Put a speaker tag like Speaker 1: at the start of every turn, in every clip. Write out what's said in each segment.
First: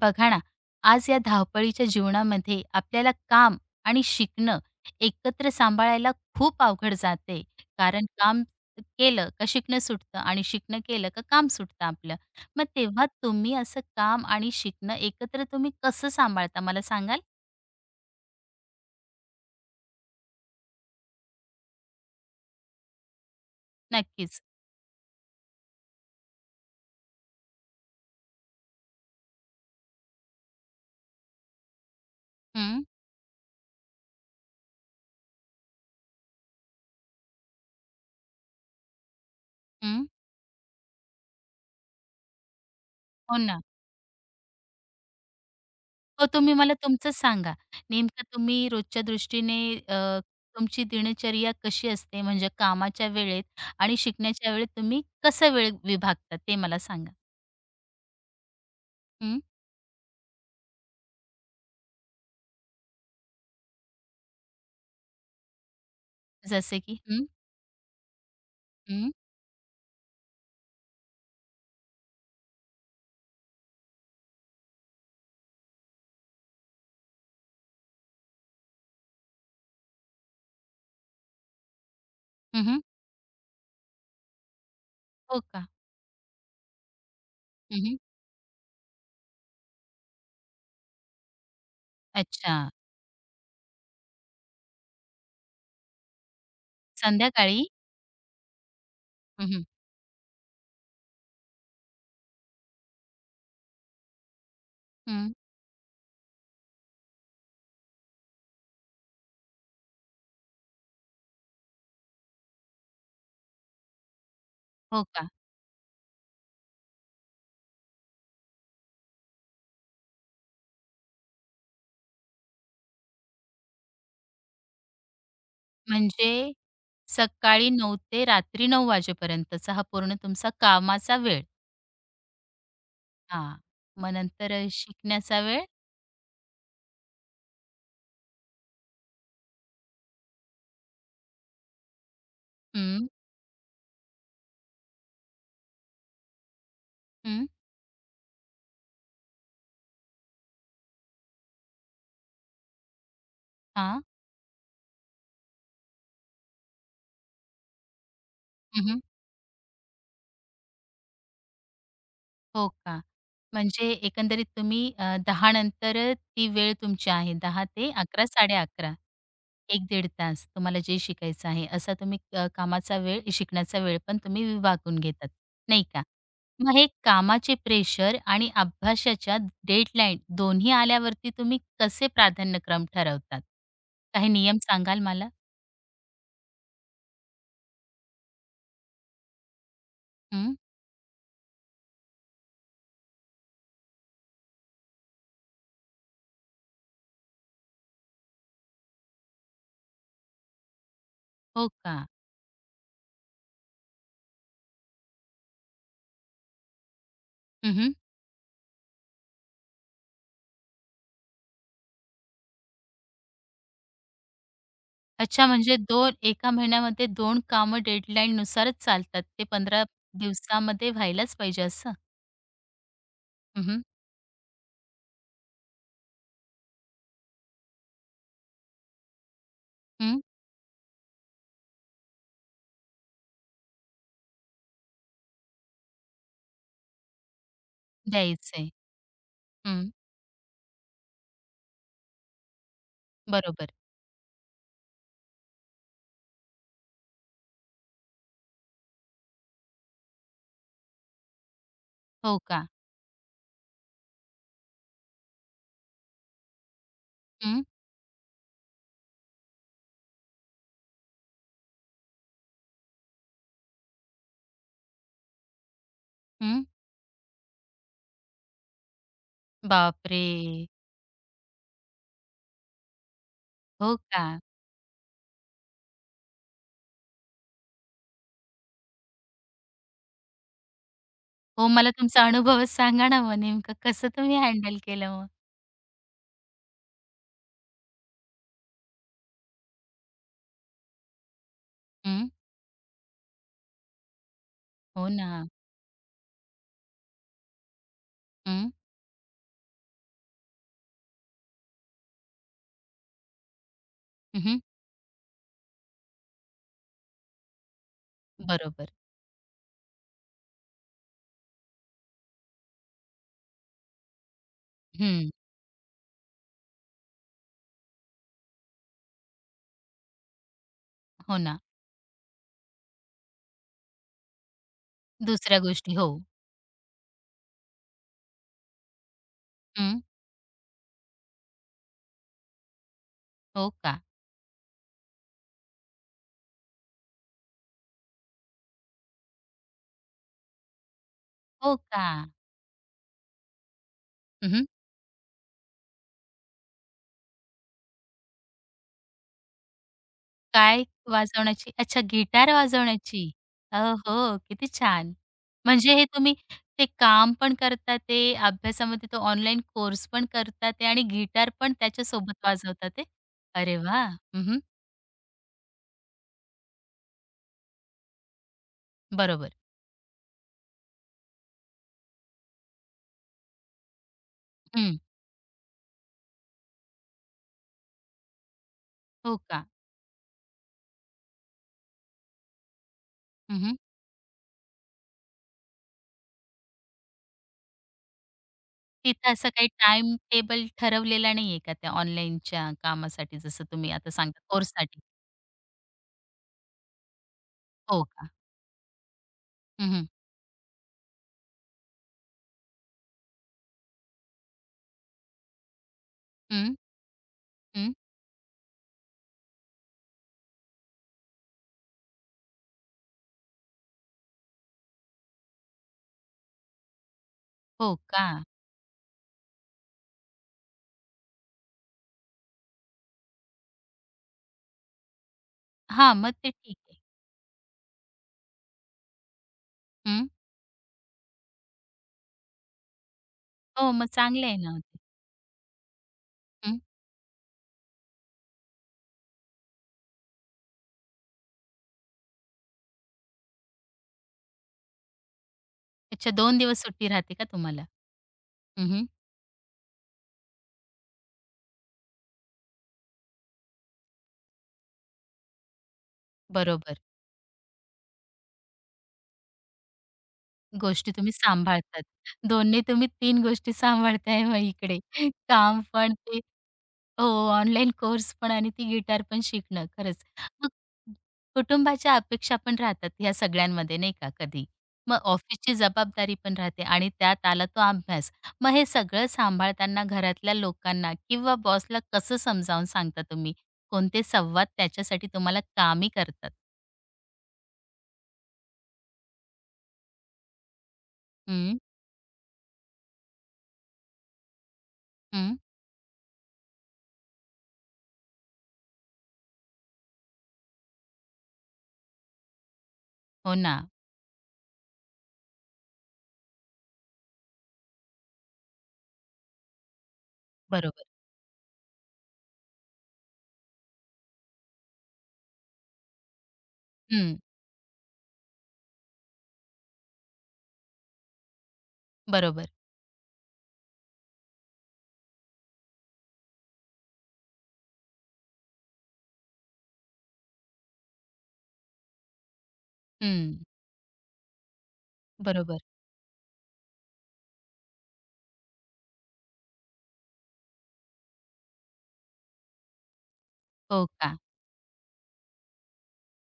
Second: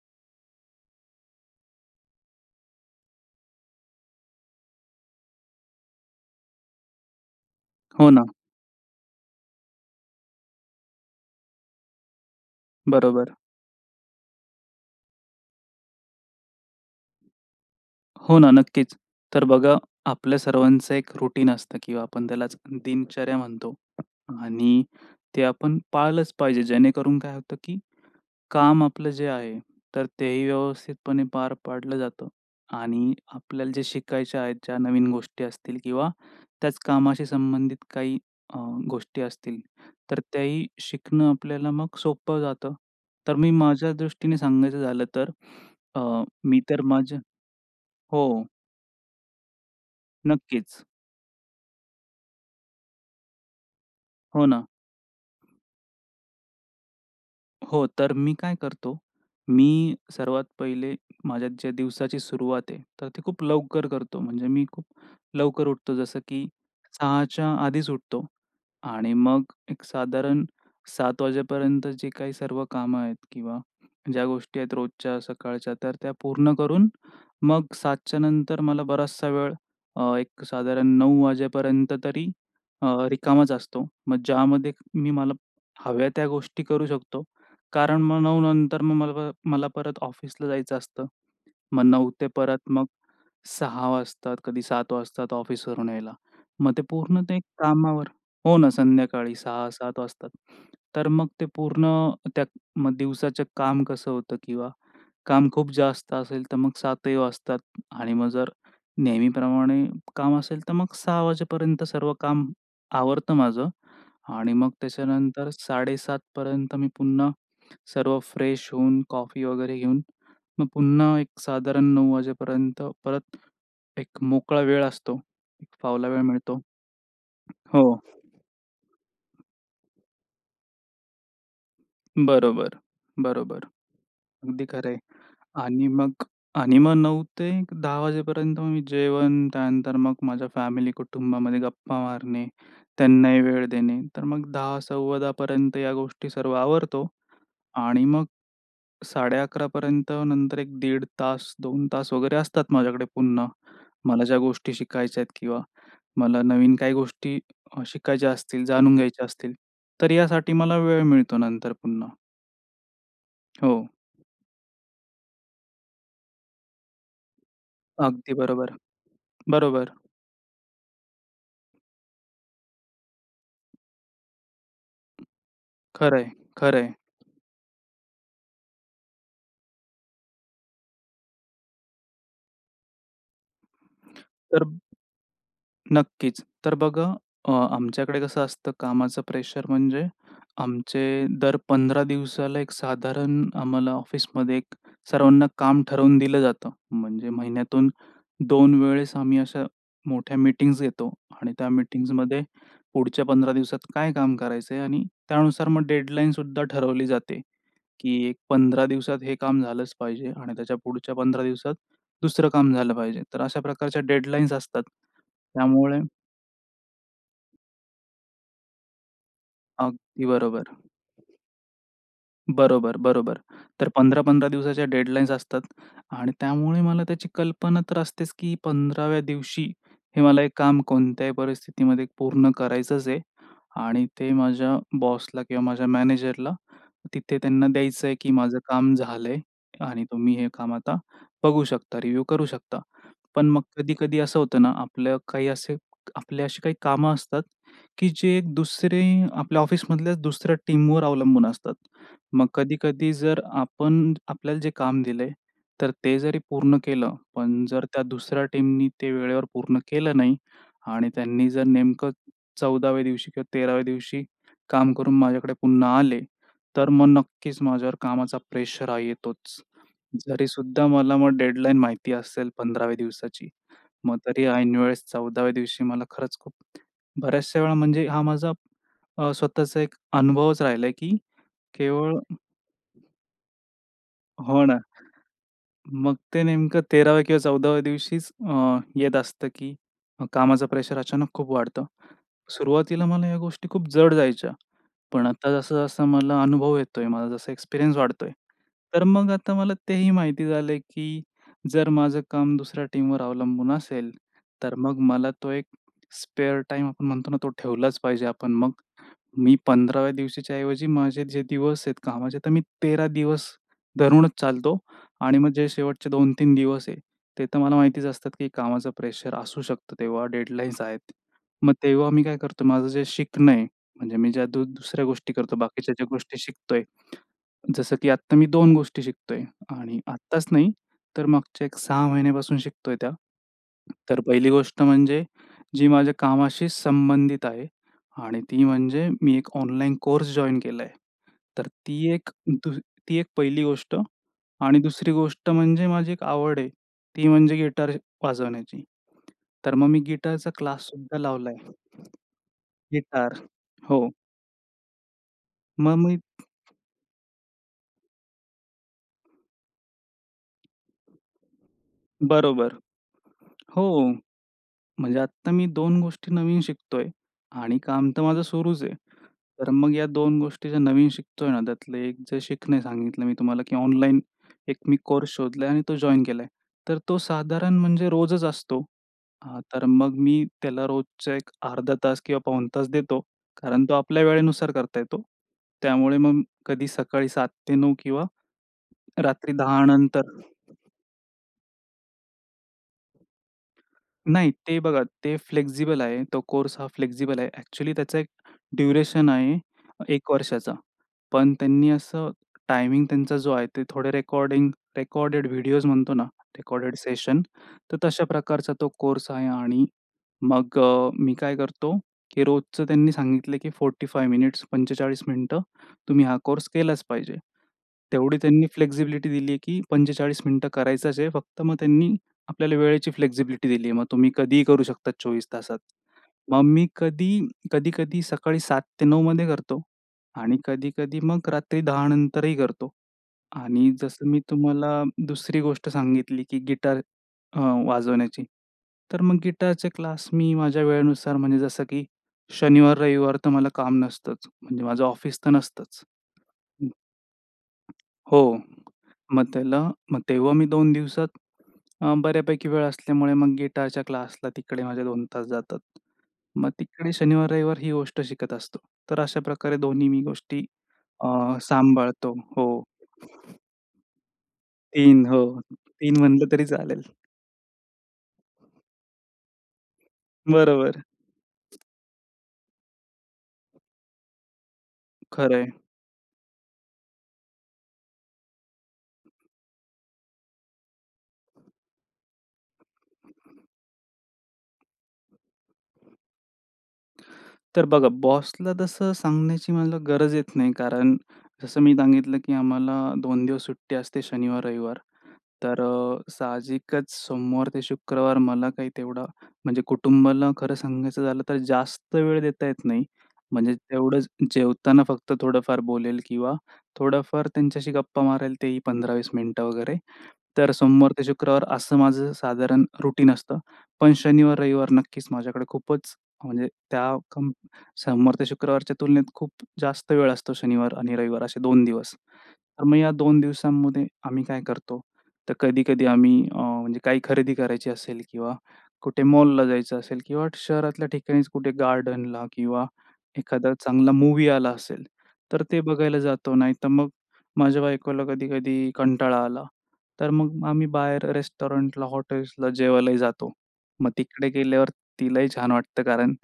Speaker 1: बघा ना, आज या धावपळीच्या जीवनामध्ये आपल्याला काम आणि शिकणं एकत्र सांभाळायला खूप अवघड जाते. कारण
Speaker 2: हो ना,
Speaker 1: काम केलं का शिकणं सुटतं आणि शिकणं केलं का काम सुटतं आपलं. मग तेव्हा
Speaker 2: बरोबर.
Speaker 1: तुम्ही असं काम आणि शिकणं एकत्र तुम्ही कसं सांभाळता मला सांगाल?
Speaker 2: हो ना, नक्कीच. तर बघा, आपल्या सर्वांचं एक रुटीन असतं किंवा आपण त्यालाच दिनचर्या म्हणतो
Speaker 1: नक्कीच.
Speaker 2: आणि ते आपण पाळलंच पाहिजे. जेणेकरून काय होतं, की काम आपलं जे आहे, तर तेही व्यवस्थितपणे पार पाडलं जातं
Speaker 1: हं,
Speaker 2: आणि आपल्याला जे शिकायच्या आहेत, ज्या नवीन गोष्टी असतील किंवा त्याच कामाशी संबंधित काही अ, गोष्टी असतील,
Speaker 1: हं.
Speaker 2: तर त्याही शिकणं आपल्याला मग सोपं जातं. तर
Speaker 1: हो
Speaker 2: मी
Speaker 1: ना.
Speaker 2: माझ्या दृष्टीने सांगायचं झालं तर अ,
Speaker 1: हो, तुम्ही
Speaker 2: मी
Speaker 1: मला
Speaker 2: तर
Speaker 1: तुमचंच
Speaker 2: माझ्या
Speaker 1: सांगा. नेमकं
Speaker 2: हो.
Speaker 1: तुम्ही रोजच्या दृष्टीने अ,
Speaker 2: नक्कीच.
Speaker 1: तुमची दिनचर्या कशी असते? म्हणजे कामाच्या वेळेत आणि
Speaker 2: हो
Speaker 1: शिकण्याच्या
Speaker 2: ना.
Speaker 1: वेळेत तुम्ही कसं वेळ विभागता ते मला सांगा?
Speaker 2: हो, तर मी काय करतो,
Speaker 1: हं,
Speaker 2: मी सर्वात पहिले माझ्या ज्या दिवसाची सुरुवात आहे, तर ती खूप लवकर करतो. म्हणजे मी खूप लवकर उठतो, जसं की
Speaker 1: जसे की? हं,
Speaker 2: 6च्या आधीच उठतो
Speaker 1: हं,
Speaker 2: आणि मग एक साधारण सात वाजेपर्यंत जे काही सर्व कामं आहेत किंवा ज्या गोष्टी आहेत रोजच्या सकाळच्या, तर त्या पूर्ण करून मग 7च्या नंतर मला बराचसा वेळ, एक साधारण 9 वाजेपर्यंत तरी
Speaker 1: हं,
Speaker 2: रिकामाच असतो. मग ज्यामध्ये मी मला
Speaker 1: हो का?
Speaker 2: हव्या त्या गोष्टी करू शकतो.
Speaker 1: हं,
Speaker 2: कारण मग 9 नंतर मग मला मला परत ऑफिसला जायचं असतं. मग 9 ते परत
Speaker 1: अच्छा.
Speaker 2: मग 6 वाजतात, कधी 7 वाजतात ऑफिसवरून यायला. मग ते पूर्ण ते
Speaker 1: संध्याकाळी?
Speaker 2: कामावर हो ना, संध्याकाळी
Speaker 1: हं, हं.
Speaker 2: 6-7 वाजतात. तर मग ते पूर्ण त्या मग दिवसाचं काम कसं होतं किंवा काम खूप जास्त असेल तर मग 7ही वाजतात आणि मग जर नेहमीप्रमाणे काम असेल तर मग 6 वाजेपर्यंत सर्व काम आवरतं माझं आणि मग
Speaker 1: हो का?
Speaker 2: त्याच्यानंतर 7:30 पर्यंत मी पुन्हा सर्व फ्रेश होऊन कॉफी वगैरे घेऊन, मग पुन्हा एक साधारण 9:00 वाजेपर्यंत परत एक मोकळा वेळ असतो. एक फावला वेळ
Speaker 1: म्हणजे
Speaker 2: मिळतो.
Speaker 1: सकाळी
Speaker 2: हो,
Speaker 1: 9 ते रात्री 9 वाजेपर्यंतचा हा पूर्ण तुमचा कामाचा वेळ.
Speaker 2: बरोबर,
Speaker 1: हां.
Speaker 2: बरोबर.
Speaker 1: मग नंतर
Speaker 2: अगदी खरं आहे.
Speaker 1: शिकण्याचा वेळ?
Speaker 2: आणि मग आणि मग 9 ते 10 वाजेपर्यंत मग मी जेवण, त्यानंतर मग माझ्या फॅमिली, कुटुंबामध्ये गप्पा मारणे,
Speaker 1: हं,
Speaker 2: त्यांनाही वेळ देणे. तर मग 10, 10:15 पर्यंत या गोष्टी सर्व आवरतो
Speaker 1: हं.
Speaker 2: आणि मग 11:30 पर्यंत नंतर एक दीड तास, 2 तास वगैरे असतात माझ्याकडे पुन्हा.
Speaker 1: हां.
Speaker 2: मला ज्या गोष्टी शिकायच्या आहेत किंवा मला नवीन काही गोष्टी शिकायच्या असतील, जाणून घ्यायच्या असतील, तर यासाठी मला वेळ मिळतो नंतर पुन्हा.
Speaker 1: हो का?
Speaker 2: हो,
Speaker 1: म्हणजे एकंदरीत तुम्ही 10 नंतर ती वेळ तुमची आहे. 10 ते 11
Speaker 2: अगदी बरोबर.
Speaker 1: 11:30, 1
Speaker 2: बरोबर.
Speaker 1: दीड तास तुम्हाला जे शिकायचं आहे, असा तुम्ही कामाचा वेळ, शिकण्याचा वेळ पण तुम्ही विभागून घेतात, नाही का?
Speaker 2: खरं आहे,
Speaker 1: मग हे कामाचे प्रेशर आणि अभ्यासाच्या डेडलाईन दोन्ही आल्यावरती तुम्ही कसे प्राधान्यक्रम ठरवतात? काही नियम
Speaker 2: तर
Speaker 1: सांगाल मला?
Speaker 2: नक्कीच. तर बघा आमच्याकडे कसं असतं कामाचं प्रेशर म्हणजे
Speaker 1: हं.
Speaker 2: आमचे दर 15 दिवसाला एक साधारण आम्हाला ऑफिसमध्ये एक सर्वांना काम ठरवून दिलं जातं. म्हणजे महिन्यातून 2 वेळेस आम्ही अशा मोठ्या मीटिंग्स घेतो आणि
Speaker 1: हो
Speaker 2: त्या
Speaker 1: का?
Speaker 2: मीटिंग्जमध्ये पुढच्या 15 दिवसात काय काम करायचं आहे आणि त्यानुसार मग डेडलाईनसुद्धा ठरवली जाते, की एक 15 दिवसात हे काम झालंच पाहिजे आणि त्याच्या पुढच्या 15 दिवसात दुसरं काम झालं पाहिजे. तर अशा प्रकारच्या डेडलाईन्स असतात.
Speaker 1: अच्छा, म्हणजे
Speaker 2: त्यामुळे
Speaker 1: 2, एका महिन्यामध्ये 2 कामं डेडलाईननुसारच चालतात. ते 15
Speaker 2: अगदी बरोबर.
Speaker 1: दिवसामध्ये व्हायलाच पाहिजे असं?
Speaker 2: बरोबर, बरोबर.
Speaker 1: हं, हं.
Speaker 2: तर 15-15 दिवसाच्या डेडलाईन्स असतात आणि त्यामुळे मला त्याची कल्पना तर असतेच, की 15व्या दिवशी
Speaker 1: हं.
Speaker 2: हे मला एक काम कोणत्याही परिस्थितीमध्ये पूर्ण करायचंच आहे आणि ते माझ्या बॉसला किंवा माझ्या मॅनेजरला तिथे त्यांना द्यायचं आहे, की माझं
Speaker 1: द्यायचंय.
Speaker 2: काम झालंय
Speaker 1: हं.
Speaker 2: आणि तुम्ही हे काम आता बघू शकता, रिव्ह्यू करू शकता. पण मग
Speaker 1: बरोबर.
Speaker 2: कधी-कधी असं होतं ना, आपलं काही असे आपले अशी काही कामं असतात, की जे एक दुसरे आपल्या ऑफिसमधल्याच दुसऱ्या टीमवर अवलंबून असतात.
Speaker 1: हो
Speaker 2: मग
Speaker 1: का?
Speaker 2: कधी-कधी जर आपण आपल्याला जे काम दिलंय, तर ते जरी पूर्ण केलं,
Speaker 1: हं,
Speaker 2: पण जर त्या दुसऱ्या टीमनी ते वेळेवर पूर्ण केलं नाही आणि त्यांनी जर नेमकं 14व्या दिवशी किंवा 13व्या दिवशी काम करून माझ्याकडे पुन्हा आले,
Speaker 1: हं.
Speaker 2: तर मग नक्कीच माझ्यावर कामाचा प्रेशर हा येतोच.
Speaker 1: बापरे!
Speaker 2: जरीसुद्धा मला मग डेडलाईन माहिती असेल 15व्या दिवसाची,
Speaker 1: हो
Speaker 2: मग
Speaker 1: का?
Speaker 2: तरी ऐनवेळेस 14व्या दिवशी मला खरंच खूप बऱ्याचशा वेळा म्हणजे हा माझा स्वतःचा एक अनुभवच राहिलाय, की
Speaker 1: हो, मला
Speaker 2: केवळ
Speaker 1: तुमचा अनुभवच सांगा ना, मग नेमकं कसं तुम्ही
Speaker 2: हो
Speaker 1: हँडल
Speaker 2: ना.
Speaker 1: केलं मग?
Speaker 2: मग ते नेमकं 13व्या किंवा 14व्या दिवशीच येत असतं, की कामाचं प्रेशर अचानक खूप वाढतं.
Speaker 1: हं.
Speaker 2: सुरुवातीला मला या गोष्टी खूप जड जायच्या.
Speaker 1: हो
Speaker 2: पण
Speaker 1: ना.
Speaker 2: आता जसं-जसं मला अनुभव येतोय, माझा जसा एक्सपिरियन्स वाढतोय,
Speaker 1: हं.
Speaker 2: तर मग आता मला तेही माहिती झालंय, की जर माझं काम दुसऱ्या टीमवर अवलंबून असेल,
Speaker 1: हं,
Speaker 2: तर मग मला तो एक स्पेअर टाईम आपण म्हणतो ना, तो ठेवलाच पाहिजे आपण. मग
Speaker 1: बरोबर.
Speaker 2: मी 15व्या दिवशीच्या ऐवजी माझे जे दिवस आहेत कामाचे, तर मी 13 दिवस धरूनच चालतो.
Speaker 1: हं.
Speaker 2: आणि मग जे शेवटचे 2-3 दिवस आहे, ते तर मला माहितीच असतात, की कामाचं प्रेशर असू शकतं तेव्हा डेडलाईन्स आहेत.
Speaker 1: हो ना.
Speaker 2: मग तेव्हा मी काय करतो माझं जे शिकणं आहे, म्हणजे मी ज्या दुसऱ्या गोष्टी करतो,
Speaker 1: दुसऱ्या गोष्टी.
Speaker 2: बाकीच्या
Speaker 1: हो.
Speaker 2: ज्या गोष्टी शिकतोय, जसं की आत्ता मी 2 गोष्टी शिकतोय
Speaker 1: हं.
Speaker 2: आणि आत्ताच नाही, तर मागच्या एक 6 महिन्यापासून शिकतोय त्या.
Speaker 1: हो का?
Speaker 2: तर पहिली गोष्ट म्हणजे जी माझ्या कामाशी संबंधित आहे आणि ती म्हणजे मी एक ऑनलाईन कोर्स जॉइन केलाय. तर
Speaker 1: हो का?
Speaker 2: ती एक दु ती एक पहिली गोष्ट. आणि दुसरी गोष्ट म्हणजे माझी एक आवड आहे, ती म्हणजे गिटार वाजवण्याची. तर मग मी गिटारचा
Speaker 1: काय
Speaker 2: क्लाससुद्धा लावलाय.
Speaker 1: वाजवण्याची? अच्छा, गिटार वाजवण्याची.
Speaker 2: गिटार हो.
Speaker 1: हो, किती छान. म्हणजे
Speaker 2: मग
Speaker 1: हे
Speaker 2: मी
Speaker 1: तुम्ही ते काम पण करता ते, अभ्यासामध्ये तो ऑनलाईन कोर्स पण करता ते आणि गिटार पण त्याच्यासोबत
Speaker 2: बरोबर.
Speaker 1: वाजवता ते. अरे वा,
Speaker 2: हो.
Speaker 1: हं,
Speaker 2: म्हणजे आत्ता मी दोन गोष्टी नवीन शिकतोय आणि काम तर माझं सुरूच आहे.
Speaker 1: बरोबर.
Speaker 2: तर मग या दोन गोष्टी ज्या नवीन शिकतोय ना, त्यातलं एक जे शिकणे सांगितलं मी तुम्हाला, की ऑनलाईन एक मी
Speaker 1: हं.
Speaker 2: कोर्स शोधलाय आणि तो जॉइन केलाय. तर तो साधारण म्हणजे रोजच असतो.
Speaker 1: हो का?
Speaker 2: तर मग मी त्याला रोजचा एक अर्धा तास किंवा पाऊण तास देतो.
Speaker 1: हं, हं.
Speaker 2: कारण तो आपल्या वेळेनुसार करता येतो. त्यामुळे मग कधी सकाळी 7 ते 9 किंवा
Speaker 1: तिथं असं
Speaker 2: रात्री
Speaker 1: काही
Speaker 2: 10
Speaker 1: टाईम
Speaker 2: नंतर
Speaker 1: टेबल ठरवलेला नाहीये का त्या ऑनलाईनच्या कामासाठी, जसं तुम्ही आता सांगता
Speaker 2: नाही, ते
Speaker 1: कोर्ससाठी?
Speaker 2: बघा, ते फ्लेक्सिबल आहे. तो कोर्स हा फ्लेक्सिबल आहे. ॲक्चुअली
Speaker 1: हो
Speaker 2: त्याचा एक
Speaker 1: का?
Speaker 2: ड्युरेशन आहे
Speaker 1: हं, हं.
Speaker 2: एक वर्षाचा. पण त्यांनी असं टायमिंग त्यांचा जो आहे, ते थोडे रेकॉर्डेड व्हिडिओज म्हणतो ना,
Speaker 1: हं,
Speaker 2: रेकॉर्डेड सेशन, तर तशा प्रकारचा तो कोर्स आहे आणि मग मी काय करतो, की रोजचं त्यांनी सांगितलं, की 45 मिनिटं तुम्ही हा कोर्स केलाच पाहिजे.
Speaker 1: हो का?
Speaker 2: तेवढी त्यांनी फ्लेक्सिबिलिटी दिली आहे, की 45 मिनिटं करायचाच आहे. फक्त मग त्यांनी आपल्याला वेळेची फ्लेक्सिबिलिटी दिली आहे. मग तुम्ही कधीही करू शकता 24 तासात.
Speaker 1: हां, मग ते
Speaker 2: मग
Speaker 1: ठीक
Speaker 2: मी
Speaker 1: आहे.
Speaker 2: कधी, कधी-कधी सकाळी 7:00 ते 9:00 मध्ये करतो
Speaker 1: हं.
Speaker 2: आणि कधी-कधी मग रात्री 10:00 नंतरही करतो.
Speaker 1: हो,
Speaker 2: आणि
Speaker 1: मग
Speaker 2: जसं मी
Speaker 1: चांगलं आहे ना.
Speaker 2: तुम्हाला दुसरी गोष्ट सांगितली, की
Speaker 1: हं.
Speaker 2: गिटार अ, वाजवण्याची. तर मग गिटारचे क्लास मी माझ्या वेळेनुसार म्हणजे जसं की शनिवार, रविवार तर मला काम नसतंच. म्हणजे माझं ऑफिस तर नसतंच.
Speaker 1: अच्छा, दोन दिवस सुट्टी राहते का तुम्हाला?
Speaker 2: हो.
Speaker 1: हं,
Speaker 2: मग त्याला मग तेव्हा मी 2 दिवसात बऱ्यापैकी वेळ असल्यामुळे मग गिटारच्या क्लासला तिकडे माझे 2 तास जातात. मग
Speaker 1: बरोबर.
Speaker 2: तिकडे शनिवार, रविवार ही गोष्ट शिकत असतो. तर अशा प्रकारे दोन्ही मी गोष्टी
Speaker 1: गोष्टी तुम्ही सांभाळतात.
Speaker 2: सांभाळतो.
Speaker 1: दोन्ही
Speaker 2: हो.
Speaker 1: तुम्ही तीन गोष्टी सांभाळताय मग इकडे.
Speaker 2: तीन हो.
Speaker 1: काम पण
Speaker 2: तीन
Speaker 1: ते,
Speaker 2: म्हणलं तरी चालेल.
Speaker 1: हो, ऑनलाईन कोर्स पण आणि ती गिटार पण शिकणं. खरंच. मग
Speaker 2: बरोबर.
Speaker 1: कुटुंबाच्या अपेक्षा पण राहतात ह्या सगळ्यांमध्ये नाही का कधी. मग
Speaker 2: खरं
Speaker 1: ऑफिसची जबाबदारी पण राहते आणि त्यात आला तो अभ्यास. मग हे सगळं सांभाळताना घरातल्या लोकांना किंवा बॉसला कसं समजावून सांगता तुम्ही? कोणते संवाद त्याच्यासाठी तुम्हाला कामी करतात?
Speaker 2: तर बघा, बॉसला तसं सांगण्याची मला गरज येत नाही, कारण जसं मी सांगितलं, की आम्हाला 2 दिवस सुट्टी असते शनिवार-रविवार.
Speaker 1: हं,
Speaker 2: तर साहजिकच सोमवार ते शुक्रवार मला काही तेवढा म्हणजे कुटुंबाला खरं सांगायचं झालं तर जास्त वेळ देता येत नाही.
Speaker 1: हो ना.
Speaker 2: म्हणजे तेवढंच जेवताना फक्त थोडंफार बोलेल किंवा थोडंफार त्यांच्याशी गप्पा मारेल तेही 15-20 मिनिटं वगैरे. तर
Speaker 1: बरोबर.
Speaker 2: सोमवार ते शुक्रवार असं माझं साधारण रुटीन असतं. पण शनिवार-रविवार नक्कीच माझ्याकडे खूपच म्हणजे त्या
Speaker 1: हं,
Speaker 2: सोमवार ते शुक्रवारच्या तुलनेत खूप जास्त वेळ असतो शनिवार आणि रविवार असे 2 दिवस.
Speaker 1: बरोबर.
Speaker 2: तर मग या 2 दिवसांमध्ये आम्ही काय करतो, तर कधी-कधी आम्ही म्हणजे काही खरेदी करायची असेल किंवा कुठे मॉलला जायचं असेल किंवा शहरातल्या ठिकाणीच कुठे गार्डनला किंवा
Speaker 1: हं,
Speaker 2: एखादा चांगला मूव्ही आला असेल, तर
Speaker 1: बरोबर.
Speaker 2: ते बघायला जातो. नाहीतर मग माझ्या बायकोला कधी-कधी कंटाळा आला, तर मग आम्ही बाहेर रेस्टॉरंटला, हॉटेल्सला जेवायलाही जातो.
Speaker 1: हो
Speaker 2: मग
Speaker 1: का?
Speaker 2: तिकडे गेल्यावर तिलाही छान वाटतं कारण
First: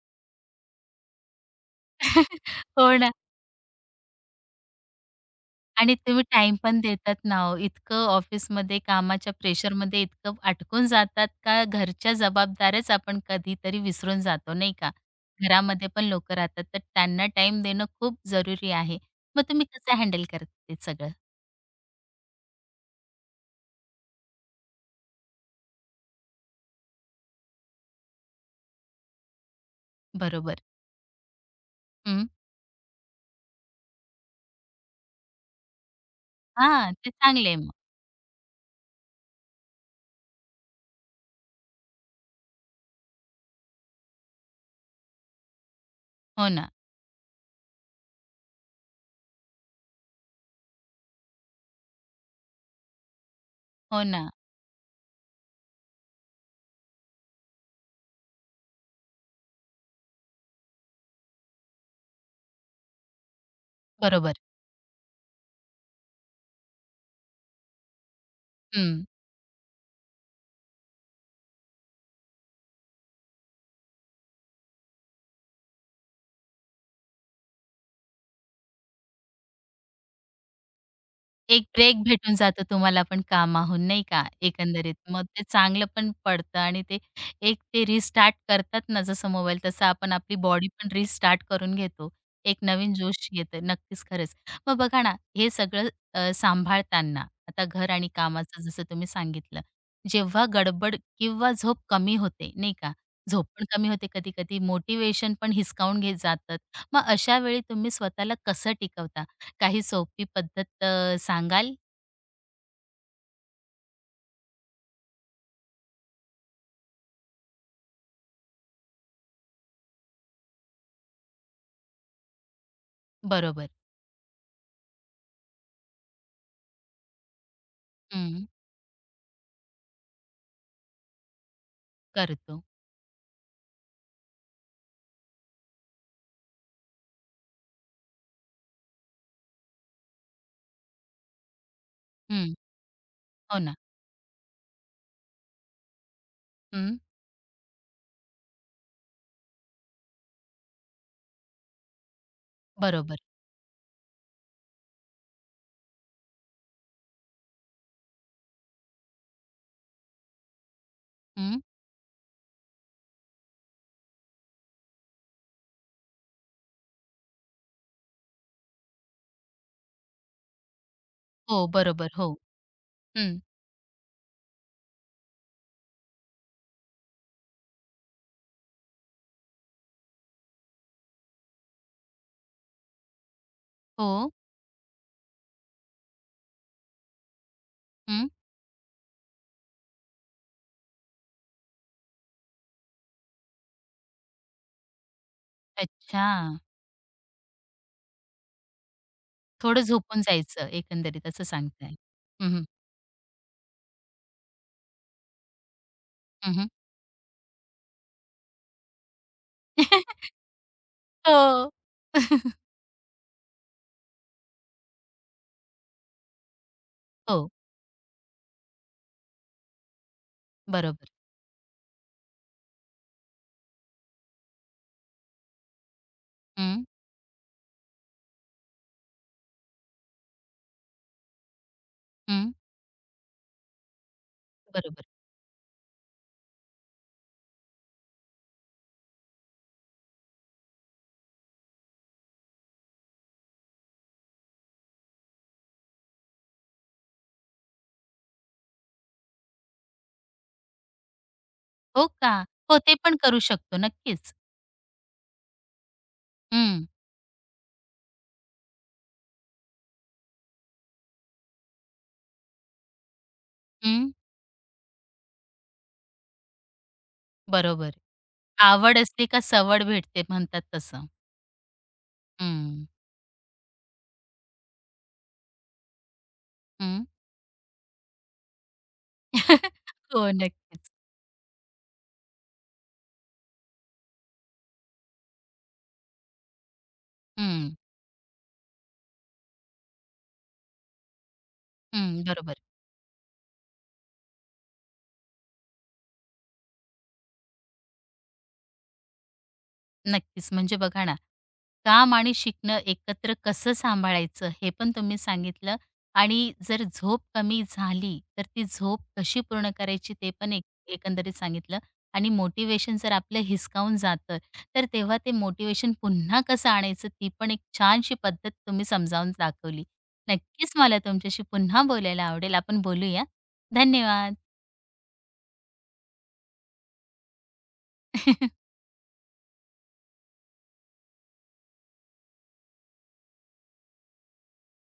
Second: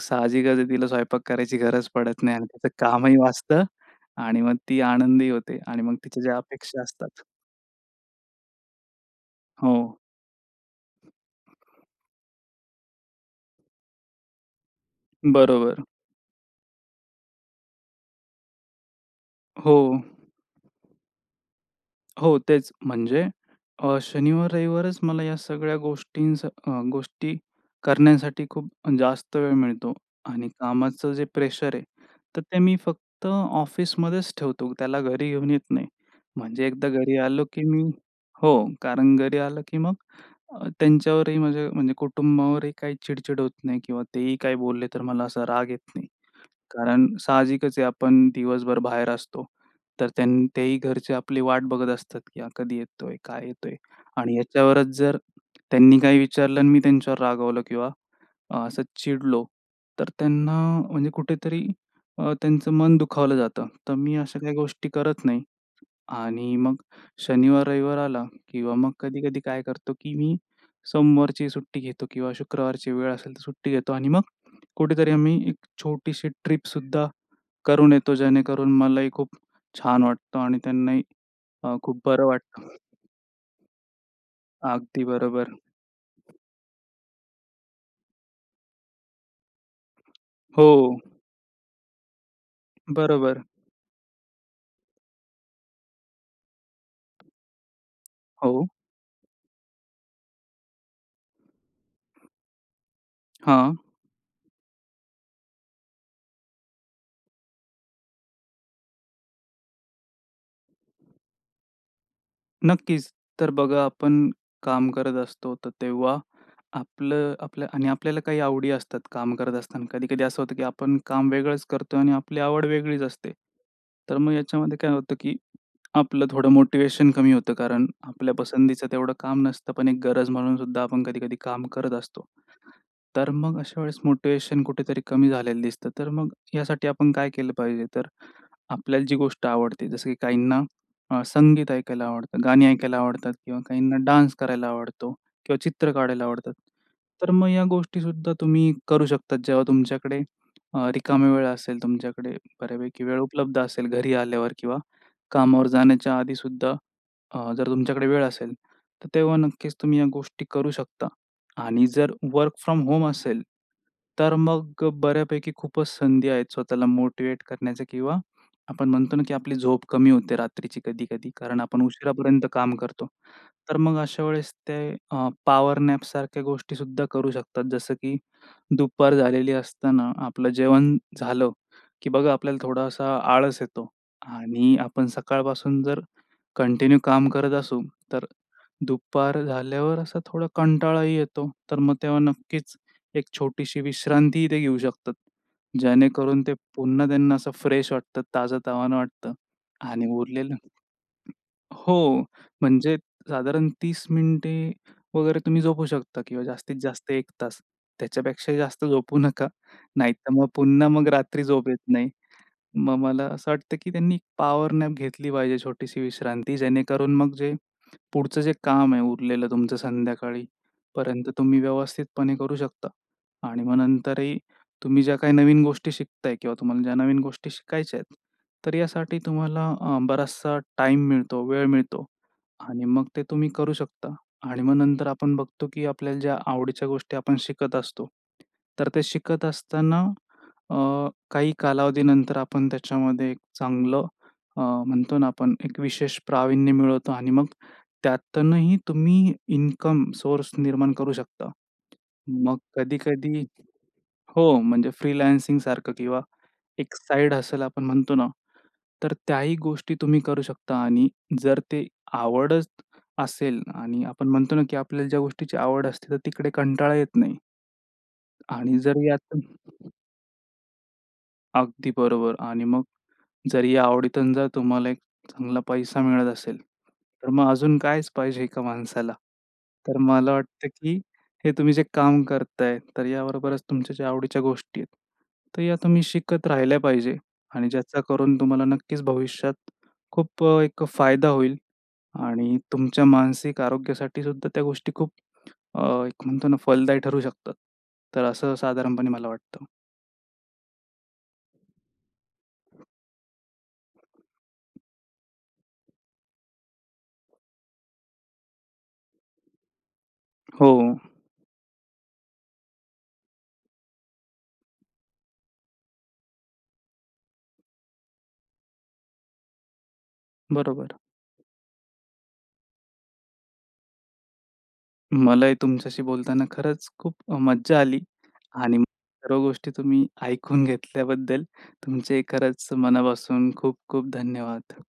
Speaker 2: साहजिकच आहे तिला स्वयंपाक करायची गरज पडत नाही आणि तिचं
Speaker 1: हो ना.
Speaker 2: कामही वाचतं आणि मग ती आनंदी होते आणि
Speaker 1: आणि
Speaker 2: मग
Speaker 1: तुम्ही
Speaker 2: तिच्या ज्या
Speaker 1: टाइम पण
Speaker 2: अपेक्षा
Speaker 1: देतात
Speaker 2: असतात.
Speaker 1: ना हो. इतकं ऑफिसमध्ये कामाच्या
Speaker 2: हो,
Speaker 1: प्रेशरमध्ये इतकं अटकून जातात का, घरच्या जबाबदाऱ्याच आपण कधीतरी विसरून जातो, नाही का?
Speaker 2: बरोबर.
Speaker 1: घरामध्ये पण लोकं राहतात, तर त्यांना टाइम देणं खूप जरुरी आहे. मग तुम्ही
Speaker 2: हो.
Speaker 1: कसं हँडल करता ते सगळं?
Speaker 2: हो, तेच. म्हणजे शनिवार-रविवारच मला या सगळ्या गोष्टींचा गोष्टी करण्यासाठी खूप जास्त वेळ मिळतो आणि
Speaker 1: बरोबर.
Speaker 2: कामाचं जे प्रेशर आहे,
Speaker 1: हं.
Speaker 2: तर ते मी फक्त ऑफिसमध्येच ठेवतो. त्याला घरी घेऊन येत नाही. म्हणजे एकदा
Speaker 1: हां, ते
Speaker 2: घरी आलो
Speaker 1: चांगलं
Speaker 2: की
Speaker 1: मग.
Speaker 2: मी हो, कारण घरी आलं की मग त्यांच्यावरही म्हणजे म्हणजे कुटुंबावरही काही चिडचिड होत नाही किंवा तेही काही बोलले तर मला असा राग येत नाही.
Speaker 1: हो ना,
Speaker 2: कारण साहजिकच आहे आपण दिवसभर बाहेर असतो. तर तेही घरचे आपली वाट बघत असतात, की हा कधी येतोय? काय येतोय?
Speaker 1: हो ना.
Speaker 2: आणि याच्यावरच जर त्यांनी काही विचारलं आणि मी त्यांच्यावर रागावलं किंवा असं चिडलो, तर त्यांना म्हणजे कुठेतरी त्यांचं मन दुखावलं जातं. तर मी
Speaker 1: बरोबर.
Speaker 2: अशा काही गोष्टी करत नाही आणि मग शनिवार, रविवार आला किंवा मग
Speaker 1: हं.
Speaker 2: कधी-कधी काय करतो, की मी सोमवारची सुट्टी घेतो किंवा शुक्रवारची वेळ असेल तर सुट्टी घेतो आणि मग कुठेतरी आम्ही एक छोटीशी ट्रिपसुद्धा करून येतो, जेणेकरून मलाही खूप छान वाटतं आणि त्यांनाही
Speaker 1: एक
Speaker 2: खूप
Speaker 1: ब्रेक
Speaker 2: बरं
Speaker 1: भेटून
Speaker 2: वाटतं.
Speaker 1: जातो तुम्हाला पण कामाहून, नाही का, एकंदरीत.
Speaker 2: अगदी
Speaker 1: मग ते
Speaker 2: बरोबर.
Speaker 1: चांगलं पण पडतं आणि ते एक ते रिस्टार्ट करतात ना, जसं मोबाईल तसं आपण आपली
Speaker 2: हो,
Speaker 1: बॉडी पण रिस्टार्ट करून घेतो. एक नवीन जोश
Speaker 2: बरोबर.
Speaker 1: येतं. नक्कीच, खरंच. मग बघा ना, हे सगळं सांभाळताना आता घर आणि कामाचं
Speaker 2: हो.
Speaker 1: जसं तुम्ही सांगितलं, जेव्हा गडबड किंवा झोप कमी होते, नाही का, झोप पण
Speaker 2: हां.
Speaker 1: कमी होते कधी-कधी, मोटिव्हेशन पण हिसकावून घेत जातात. मग अशा वेळी तुम्ही स्वतःला कसं टिकवता? काही सोपी पद्धत सांगाल?
Speaker 2: नक्कीच. तर बघा आपण काम करत असतो, तर तेव्हा आपलं आपलं आणि आपल्याला काही आवडी असतात काम करत असताना. कधी-कधी असं होतं, की आपण काम वेगळंच करतोय आणि आपली आवड वेगळीच असते.
Speaker 1: बरोबर.
Speaker 2: तर मग याच्यामध्ये काय होतं, की आपलं थोडं मोटिवेशन कमी होतं, कारण आपल्या
Speaker 1: हं.
Speaker 2: पसंतीचं तेवढं काम नसतं, पण एक गरज म्हणून सुद्धा आपण कधी-कधी काम करत असतो.
Speaker 1: करतो.
Speaker 2: तर मग अशा वेळेस मोटिवेशन कुठेतरी कमी झालेलं दिसतं. तर मग यासाठी आपण काय केलं पाहिजे? तर आपल्याला जी गोष्ट आवडते, जसं की काहींना संगीत ऐकायला आवडतं,
Speaker 1: हं.
Speaker 2: गाणी ऐकायला आवडतात
Speaker 1: हो
Speaker 2: किंवा
Speaker 1: ना.
Speaker 2: काहींना डान्स करायला आवडतो किंवा चित्र काढायला आवडतात.
Speaker 1: हं.
Speaker 2: तर मग या गोष्टी सुद्धा तुम्ही करू शकतात जेव्हा तुमच्याकडे रिकामा वेळ असेल, तुमच्याकडे बऱ्यापैकी
Speaker 1: बरोबर.
Speaker 2: वेळ उपलब्ध असेल घरी आल्यावर किंवा कामावर जाण्याच्या आधीसुद्धा जर तुमच्याकडे वेळ असेल, तर तेव्हा नक्कीच तुम्ही या गोष्टी करू शकता.
Speaker 1: हं.
Speaker 2: आणि जर वर्क फ्रॉम होम असेल, तर मग बऱ्यापैकी खूपच संधी आहेत स्वतःला मोटिव्हेट करण्याच्या किंवा आपण म्हणतो ना, की आपली झोप कमी होते रात्रीची कधी-कधी कारण
Speaker 1: हो,
Speaker 2: आपण
Speaker 1: बरोबर. हो.
Speaker 2: उशिरापर्यंत काम करतो.
Speaker 1: हं.
Speaker 2: तर मग अशा वेळेस ते पॉवर नॅप सारख्या गोष्टीसुद्धा करू शकतात. जसं की दुपार झालेली असताना आपलं जेवण झालं, की बघा आपल्याला थोडासा आळस येतो
Speaker 1: हो.
Speaker 2: आणि आपण सकाळपासून जर कंटिन्यू काम करत असू, तर
Speaker 1: हं.
Speaker 2: दुपार झाल्यावर असा थोडा कंटाळाही येतो. तर मग तेव्हा नक्कीच एक छोटीशी विश्रांतीही ते घेऊ शकतात.
Speaker 1: अच्छा.
Speaker 2: जेणेकरून ते पुन्हा त्यांना असं फ्रेश वाटतं, ताजंतवानं वाटतं
Speaker 1: थोडं
Speaker 2: आणि
Speaker 1: झोपून
Speaker 2: उरलेलं
Speaker 1: जायचं एकंदरीत असं सांगताय.
Speaker 2: हो,
Speaker 1: हं, हं.
Speaker 2: म्हणजे साधारण 30 मिनिटे वगैरे तुम्ही झोपू शकता किंवा
Speaker 1: हं, हं.
Speaker 2: जास्तीत जास्त 1 तास. त्याच्यापेक्षा जास्त झोपू नका. नाहीतर मग पुन्हा मग रात्री झोप
Speaker 1: हो.
Speaker 2: येत नाही. मग मला असं वाटतं, की त्यांनी पॉवर नॅप घेतली पाहिजे, छोटीशी विश्रांती, जेणेकरून मग
Speaker 1: हो.
Speaker 2: जे पुढचं जे काम आहे उरलेलं तुमचं संध्याकाळी
Speaker 1: बरोबर.
Speaker 2: पर्यंत तुम्ही व्यवस्थितपणे करू शकता. आणि मग नंतरही तुम्ही ज्या काही नवीन गोष्टी शिकताय किंवा
Speaker 1: हं.
Speaker 2: तुम्हाला ज्या नवीन गोष्टी शिकायच्या आहेत, तर यासाठी तुम्हाला बराचसा टाईम मिळतो, वेळ मिळतो
Speaker 1: हं.
Speaker 2: आणि मग ते तुम्ही करू शकता. आणि मग
Speaker 1: बरोबर.
Speaker 2: नंतर आपण बघतो, की आपल्याला ज्या आवडीच्या गोष्टी आपण शिकत असतो, तर ते शिकत असताना काही कालावधीनंतर आपण त्याच्यामध्ये एक चांगलं म्हणतो ना आपण एक विशेष प्रावीण्य मिळवतो आणि मग त्यातूनही तुम्ही इन्कम सोर्स निर्माण करू शकता.
Speaker 1: हो का?
Speaker 2: मग
Speaker 1: हो, ते पण करू
Speaker 2: कधी-कधी
Speaker 1: शकतो नक्कीच.
Speaker 2: हो, म्हणजे फ्रीलान्सिंगसारखं किंवा
Speaker 1: हं.
Speaker 2: एक साइड हसल आपण म्हणतो ना, तर त्याही गोष्टी तुम्ही करू शकता आणि जर ते आवडच असेल
Speaker 1: हं.
Speaker 2: आणि आपण म्हणतो ना, की आपल्याला ज्या गोष्टीची आवड असते, तर तिकडे कंटाळा येत नाही
Speaker 1: बरोबर.
Speaker 2: आणि जर
Speaker 1: आवड असली का
Speaker 2: यातून
Speaker 1: सवड भेटते म्हणतात तसं.
Speaker 2: अगदी बरोबर आणि मग
Speaker 1: हं.
Speaker 2: जर या आवडीतून जर तुम्हाला एक चांगला पैसा मिळत असेल,
Speaker 1: हं.
Speaker 2: तर मग अजून कायच पाहिजे एका माणसाला. तर
Speaker 1: हो,
Speaker 2: मला वाटतं,
Speaker 1: नक्कीच.
Speaker 2: की हे तुम्ही जे काम करताय, तर याबरोबरच तुमच्या ज्या आवडीच्या गोष्टी आहेत, तर या तुम्ही शिकत राहिल्या पाहिजे आणि
Speaker 1: हं,
Speaker 2: ज्याचा करून तुम्हाला नक्कीच भविष्यात खूप एक फायदा होईल
Speaker 1: हं, बरोबर.
Speaker 2: आणि तुमच्या मानसिक आरोग्यासाठी सुद्धा त्या गोष्टी खूप एक म्हणतो ना फलदायी ठरू शकतात. तर असं साधारणपणे मला वाटतं.
Speaker 1: नक्कीच. म्हणजे बघा ना, काम आणि शिकणं एकत्र कसं सांभाळायचं हे पण तुम्ही सांगितलं आणि जर झोप कमी झाली, तर ती झोप कशी पूर्ण करायची ते पण एक
Speaker 2: हो,
Speaker 1: एकंदरीत सांगितलं आणि मोटिव्हेशन जर आपलं हिसकावून जातं, तर तेव्हा ते मोटिव्हेशन पुन्हा कसं आणायचं ती पण एक छानशी पद्धत तुम्ही समजावून दाखवली. नक्कीच
Speaker 2: बरोबर.
Speaker 1: मला तुमच्याशी पुन्हा बोलायला आवडेल. आपण बोलूया. धन्यवाद.
Speaker 2: मलाही तुमच्याशी बोलताना खरंच खूप मज्जा आली आणि सर्व गोष्टी तुम्ही ऐकून घेतल्याबद्दल तुमचे खरंच मनापासून खूप खूप धन्यवाद.